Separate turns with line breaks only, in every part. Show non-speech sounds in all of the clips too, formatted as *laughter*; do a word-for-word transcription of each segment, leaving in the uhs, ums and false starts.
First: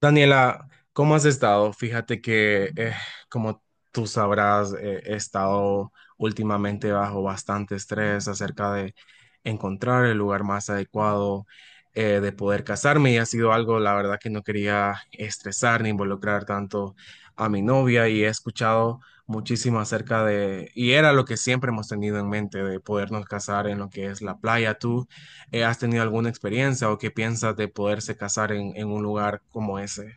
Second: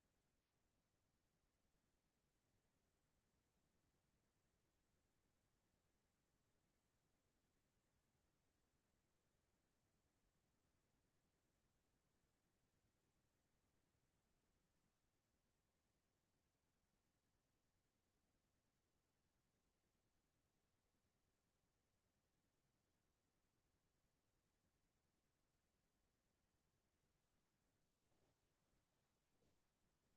Daniela, ¿cómo has estado? Fíjate que, eh, como tú sabrás, eh, he estado últimamente bajo bastante estrés acerca de encontrar el lugar más adecuado eh, de poder casarme y ha sido algo, la verdad, que no quería estresar ni involucrar tanto a mi novia y he escuchado muchísimo acerca de, y era lo que siempre hemos tenido en mente, de podernos casar en lo que es la playa. ¿Tú eh, has tenido alguna experiencia o qué piensas de poderse casar en, en un lugar como ese?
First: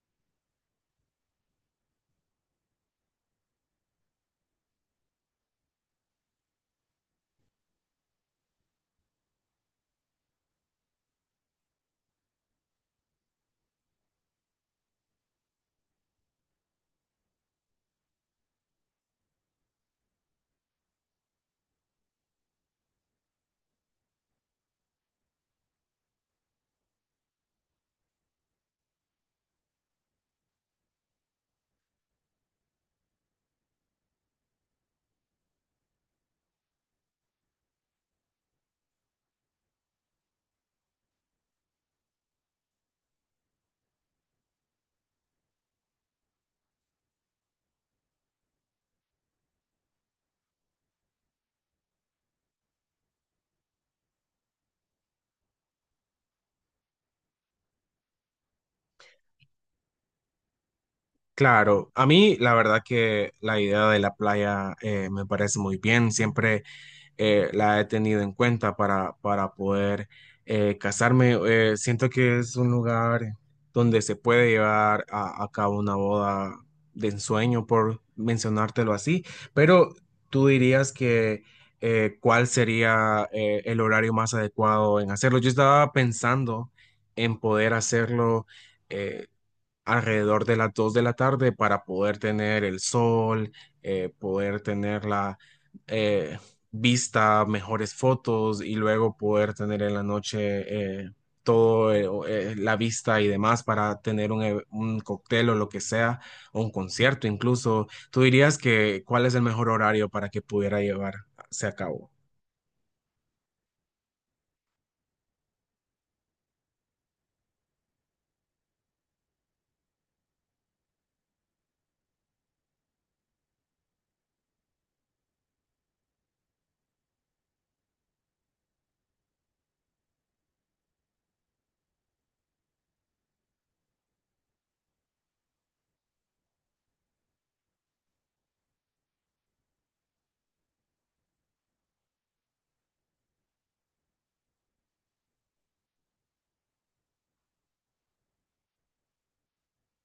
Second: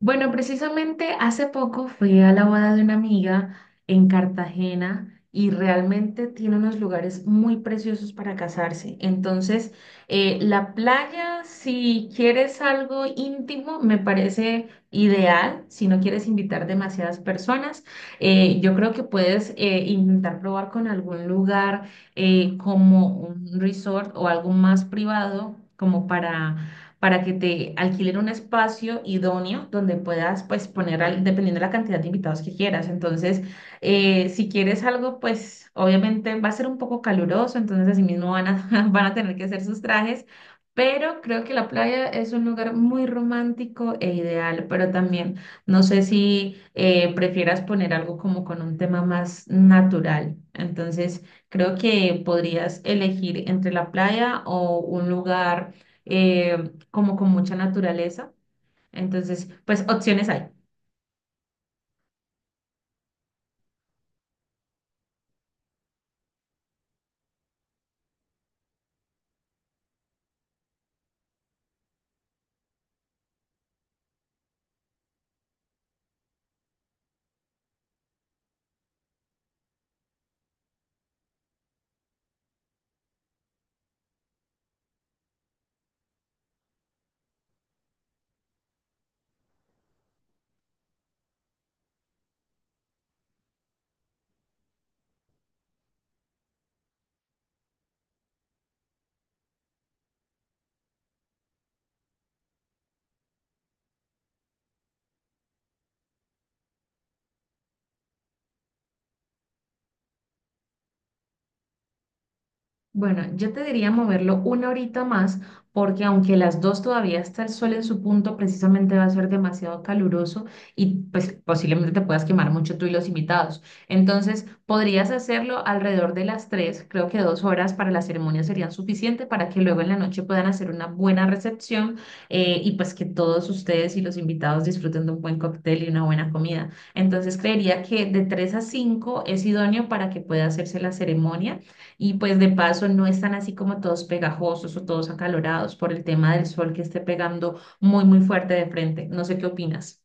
Bueno, precisamente hace poco fui a la boda de una amiga en Cartagena y realmente tiene unos lugares muy preciosos para casarse. Entonces, eh, la playa, si quieres algo íntimo, me parece ideal. Si no quieres invitar demasiadas personas. Eh, yo creo que puedes eh, intentar probar con algún lugar eh, como un resort o algo más privado, como para para que te alquilen un espacio idóneo donde puedas pues poner, al- dependiendo de la cantidad de invitados que quieras. Entonces, eh, si quieres algo, pues obviamente va a ser un poco caluroso, entonces así mismo van a, *laughs* van a tener que hacer sus trajes, pero creo que la playa es un lugar muy romántico e ideal, pero también no sé si eh, prefieras poner algo como con un tema más natural. Entonces, creo que podrías elegir entre la playa o un lugar eh, como con mucha naturaleza. Entonces, pues opciones hay.
Claro, a mí la verdad que la idea de la playa eh, me parece muy bien. Siempre eh, la he tenido en cuenta para, para poder eh, casarme. Eh, siento que es un lugar donde se puede llevar a, a cabo una boda de ensueño, por mencionártelo así, pero tú dirías que eh, cuál sería eh, el horario más adecuado en hacerlo. Yo estaba pensando en poder hacerlo eh, alrededor de las dos de la tarde para poder tener el sol, eh, poder tener la eh, vista, mejores fotos y luego poder tener en la noche eh, todo eh, o, eh, la vista y demás para tener un, e- un cóctel o lo que sea, o un concierto incluso. ¿Tú dirías que cuál es el mejor horario para que pudiera llevarse a cabo?
Bueno, yo te diría moverlo una horita más porque aunque las dos todavía está el sol en su punto, precisamente va a ser demasiado caluroso y pues posiblemente te puedas quemar mucho tú y los invitados. Entonces, podrías hacerlo alrededor de las tres, creo que dos horas para la ceremonia serían suficiente para que luego en la noche puedan hacer una buena recepción eh, y pues que todos ustedes y los invitados disfruten de un buen cóctel y una buena comida. Entonces, creería que de tres a cinco es idóneo para que pueda hacerse la ceremonia y pues de paso no están así como todos pegajosos o todos acalorados por el tema del sol que esté pegando muy, muy fuerte de frente. No sé qué opinas.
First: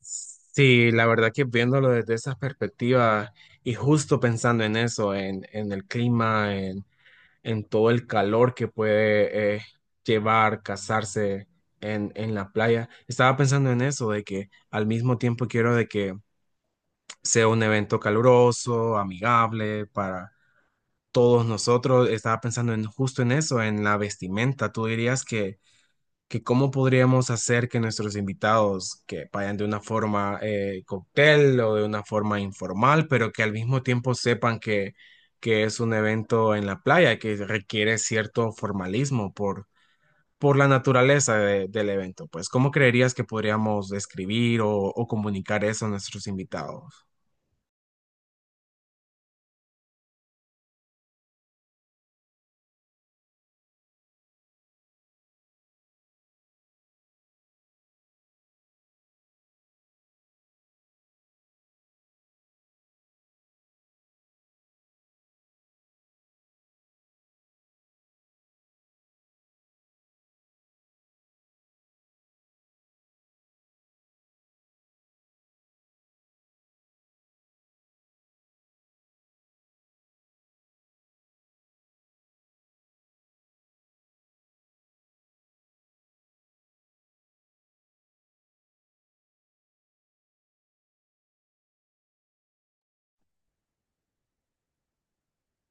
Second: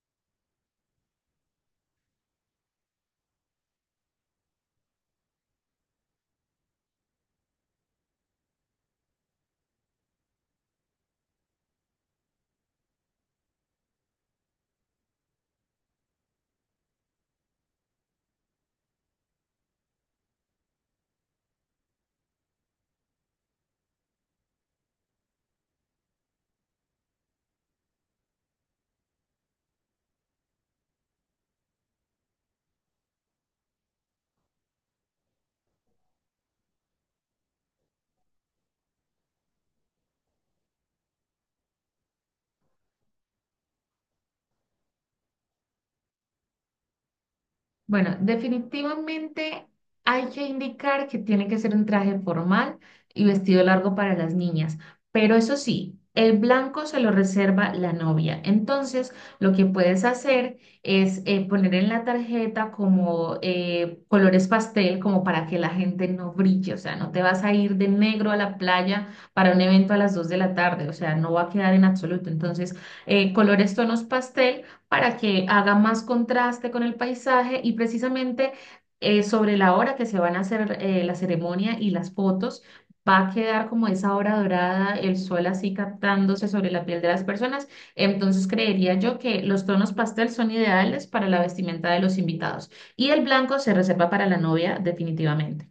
Sí, la verdad que viéndolo desde esa perspectiva y justo pensando en eso, en, en el clima, en todo el calor que puede eh, llevar casarse en, en la playa. Estaba pensando en eso, de que al mismo tiempo quiero de que sea un evento caluroso, amigable para todos nosotros. Estaba pensando en justo en eso, en la vestimenta. ¿Tú dirías que que cómo podríamos hacer que nuestros invitados que vayan de una forma eh, cóctel o de una forma informal, pero que al mismo tiempo sepan que, que es un evento en la playa, que requiere cierto formalismo por, por la naturaleza de- del evento. Pues, ¿cómo creerías que podríamos describir o, o comunicar eso a nuestros invitados?
Bueno, definitivamente hay que indicar que tiene que ser un traje formal y vestido largo para las niñas, pero eso sí, el blanco se lo reserva la novia. Entonces, lo que puedes hacer es eh, poner en la tarjeta como eh, colores pastel, como para que la gente no brille, o sea, no te vas a ir de negro a la playa para un evento a las dos de la tarde, o sea, no va a quedar en absoluto. Entonces, eh, colores tonos pastel para que haga más contraste con el paisaje y precisamente eh, sobre la hora que se van a hacer eh, la ceremonia y las fotos, va a quedar como esa hora dorada, el sol así captándose sobre la piel de las personas. Entonces creería yo que los tonos pastel son ideales para la vestimenta de los invitados y el blanco se reserva para la novia definitivamente.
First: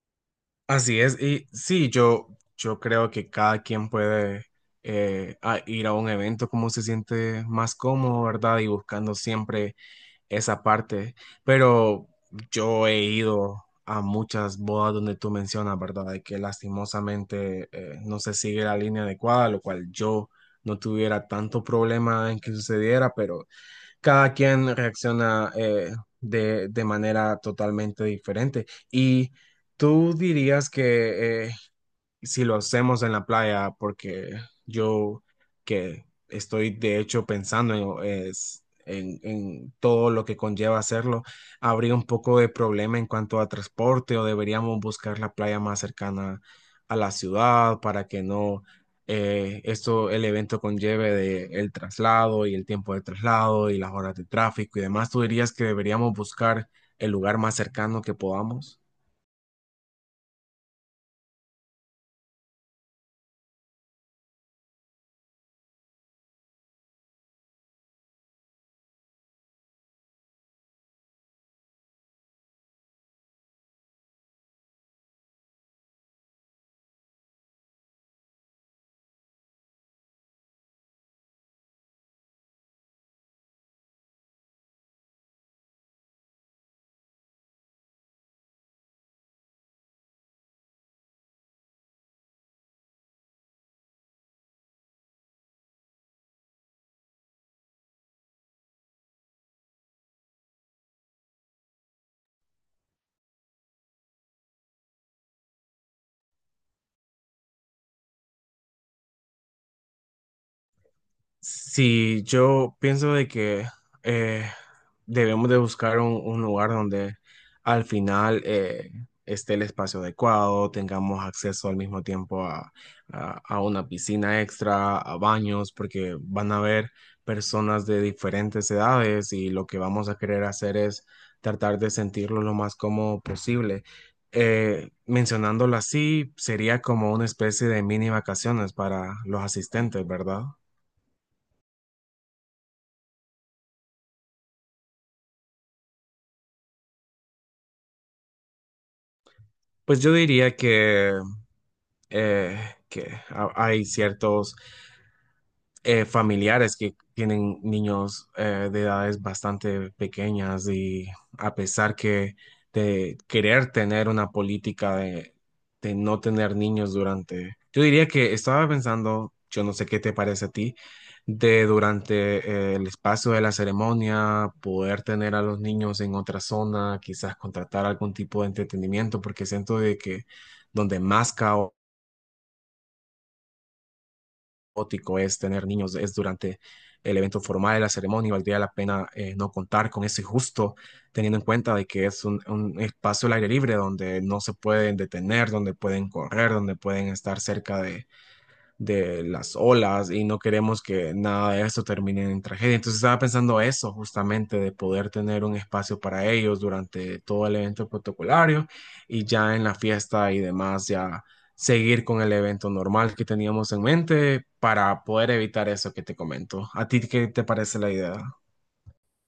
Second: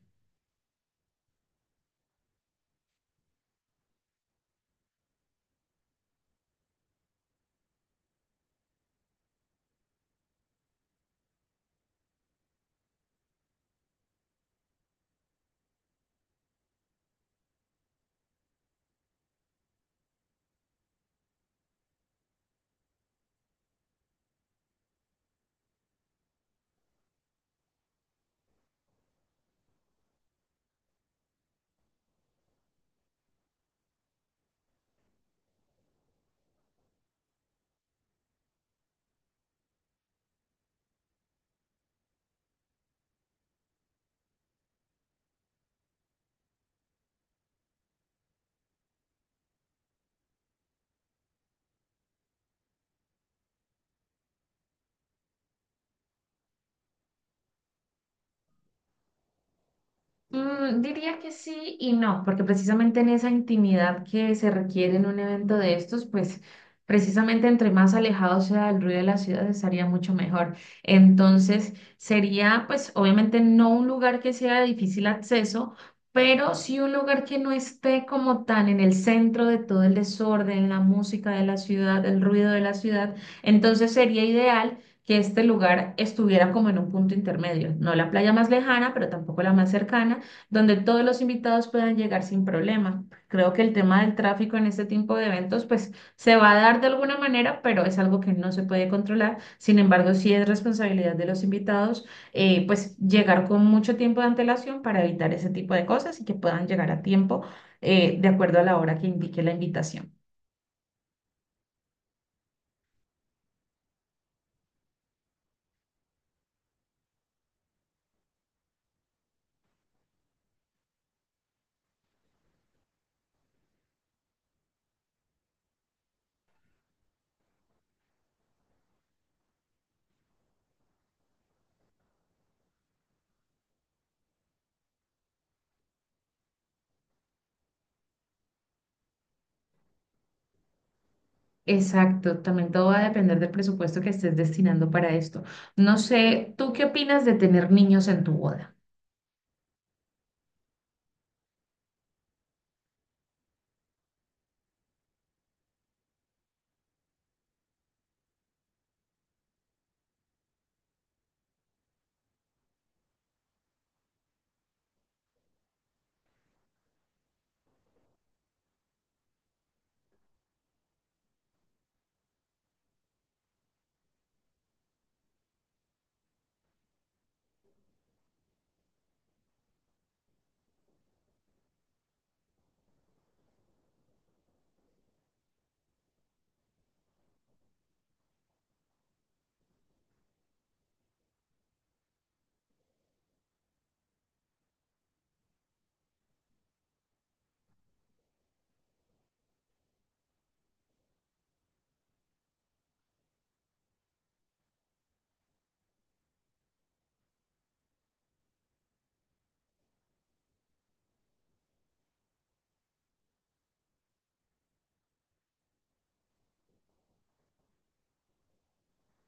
Así es, y sí, yo, yo creo que cada quien puede eh, a- ir a un evento como se siente más cómodo, ¿verdad? Y buscando siempre esa parte, pero yo he ido a muchas bodas donde tú mencionas, ¿verdad? De que lastimosamente eh, no se sigue la línea adecuada, lo cual yo no tuviera tanto problema en que sucediera, pero cada quien reacciona eh, de, de manera totalmente diferente. Y tú dirías que eh, si lo hacemos en la playa, porque yo que estoy de hecho pensando en, es- en- en todo lo que conlleva hacerlo, habría un poco de problema en cuanto a transporte o deberíamos buscar la playa más cercana a la ciudad para que no eh, esto, el evento conlleve de el traslado y el tiempo de traslado y las horas de tráfico y demás. ¿Tú dirías que deberíamos buscar el lugar más cercano que podamos?
Mm, diría que sí y no, porque precisamente en esa intimidad que se requiere en un evento de estos, pues precisamente entre más alejado sea el ruido de la ciudad estaría mucho mejor. Entonces sería pues obviamente no un lugar que sea de difícil acceso, pero sí un lugar que no esté como tan en el centro de todo el desorden, la música de la ciudad, el ruido de la ciudad. Entonces sería ideal que este lugar estuviera como en un punto intermedio, no la playa más lejana, pero tampoco la más cercana donde todos los invitados puedan llegar sin problema. Creo que el tema del tráfico en este tipo de eventos, pues se va a dar de alguna manera, pero es algo que no se puede controlar. Sin embargo, sí es responsabilidad de los invitados, eh, pues llegar con mucho tiempo de antelación para evitar ese tipo de cosas y que puedan llegar a tiempo, eh, de acuerdo a la hora que indique la invitación.
Sí, yo pienso de que eh, debemos de buscar un, un lugar donde al final eh, esté el espacio adecuado, tengamos acceso al mismo tiempo a, a- a una piscina extra, a baños, porque van a haber personas de diferentes edades y lo que vamos a querer hacer es tratar de sentirlo lo más cómodo posible. Eh, mencionándolo así, sería como una especie de mini vacaciones para los asistentes, ¿verdad?
Exacto, también todo va a depender del presupuesto que estés destinando para esto. No sé, ¿tú qué opinas de tener niños en tu boda?
Pues yo diría que, eh, que ha- hay ciertos eh, familiares que tienen niños eh, de edades bastante pequeñas y a pesar que de querer tener una política de, de no tener niños durante, yo diría que estaba pensando, yo no sé qué te parece a ti, de durante eh, el espacio de la ceremonia poder tener a los niños en otra zona, quizás contratar algún tipo de entretenimiento, porque siento de que donde más caos ótico es tener niños, es durante el evento formal, la ceremonia, y valdría la pena eh, no contar con ese justo, teniendo en cuenta de que es un, un espacio al aire libre donde no se pueden detener, donde pueden correr, donde pueden estar cerca de de las olas y no queremos que nada de esto termine en tragedia. Entonces estaba pensando eso justamente, de poder tener un espacio para ellos durante todo el evento protocolario y ya en la fiesta y demás, ya seguir con el evento normal que teníamos en mente para poder evitar eso que te comento. ¿A ti qué te parece la idea?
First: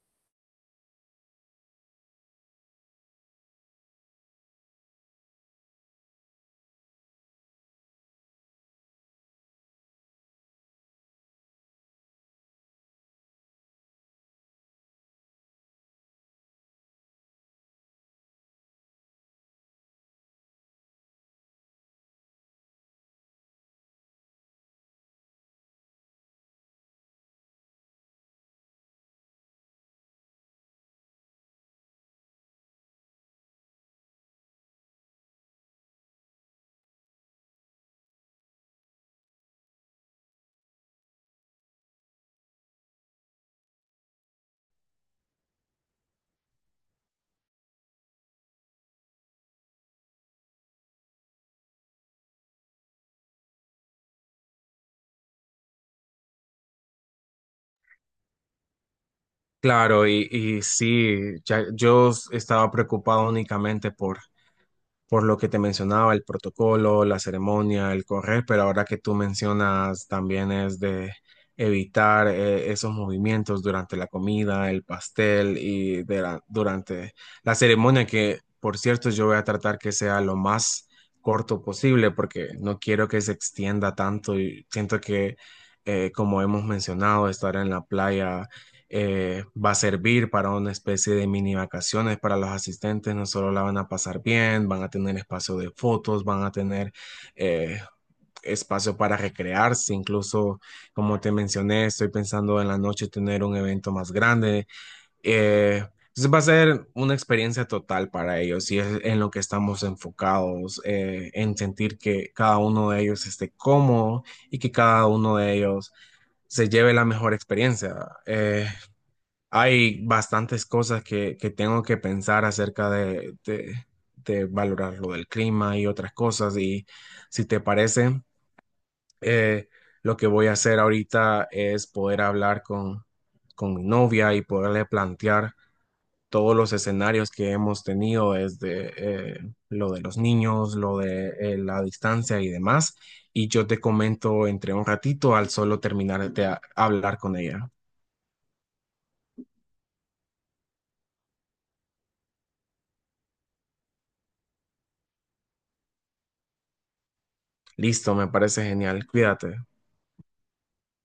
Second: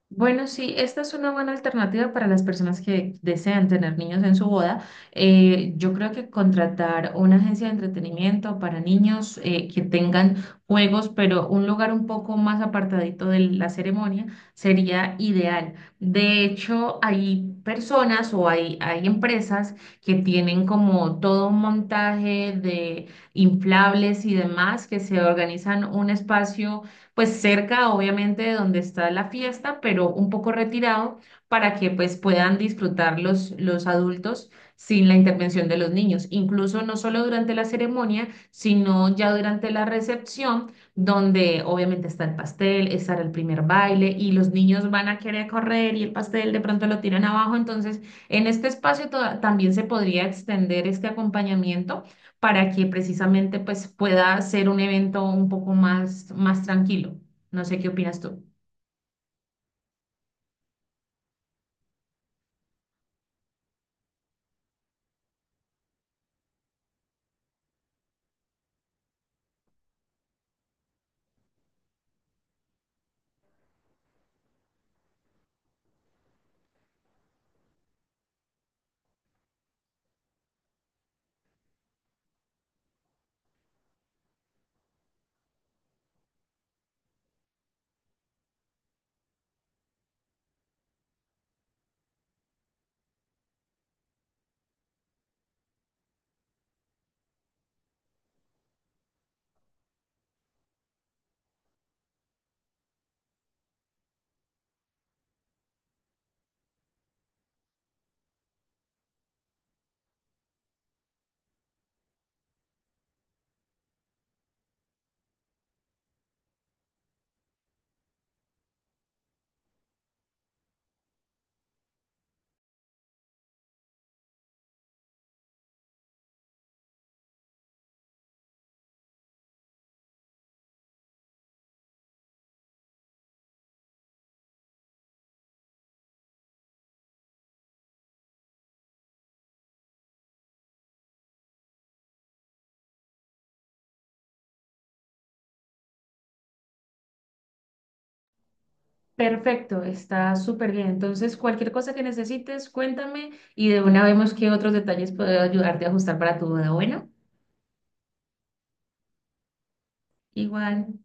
Bueno, sí, esta es una buena alternativa para las personas que desean tener niños en su boda. Eh, yo creo que contratar una agencia de entretenimiento para niños eh, que tengan juegos, pero un lugar un poco más apartadito de la ceremonia sería ideal. De hecho, hay personas o hay, hay empresas que tienen como todo un montaje de inflables y demás que se organizan un espacio pues cerca obviamente de donde está la fiesta, pero un poco retirado para que pues puedan disfrutar los, los adultos sin la intervención de los niños, incluso no solo durante la ceremonia, sino ya durante la recepción, donde obviamente está el pastel, está el primer baile y los niños van a querer correr y el pastel de pronto lo tiran abajo, entonces en este espacio to- también se podría extender este acompañamiento para que precisamente pues pueda ser un evento un poco más, más tranquilo. No sé qué opinas tú.
Claro, y, y sí, ya- yo estaba preocupado únicamente por por lo que te mencionaba, el protocolo, la ceremonia, el correr, pero ahora que tú mencionas también es de evitar eh, esos movimientos durante la comida, el pastel y de la- durante la ceremonia, que por cierto yo voy a tratar que sea lo más corto posible porque no quiero que se extienda tanto y siento que, eh, como hemos mencionado, estar en la playa eh, va a servir para una especie de mini vacaciones para los asistentes. No solo la van a pasar bien, van a tener espacio de fotos, van a tener eh, espacio para recrearse. Incluso, como te mencioné, estoy pensando en la noche tener un evento más grande. Eh, entonces va a ser una experiencia total para ellos y es en lo que estamos enfocados, eh, en sentir que cada uno de ellos esté cómodo y que cada uno de ellos se lleve la mejor experiencia. Eh, hay bastantes cosas que, que tengo que pensar acerca de, de, de valorar lo del clima y otras cosas. Y si te parece, eh, lo que voy a hacer ahorita es poder hablar con, con mi novia y poderle plantear todos los escenarios que hemos tenido desde eh, lo de los niños, lo de eh, la distancia y demás. Y yo te comento entre un ratito al solo terminar de a- hablar con ella.
Perfecto, está súper bien. Entonces, cualquier cosa que necesites, cuéntame y de una vemos qué otros detalles puedo ayudarte a ajustar para tu boda. Bueno,
Listo, me parece genial. Cuídate.
igual.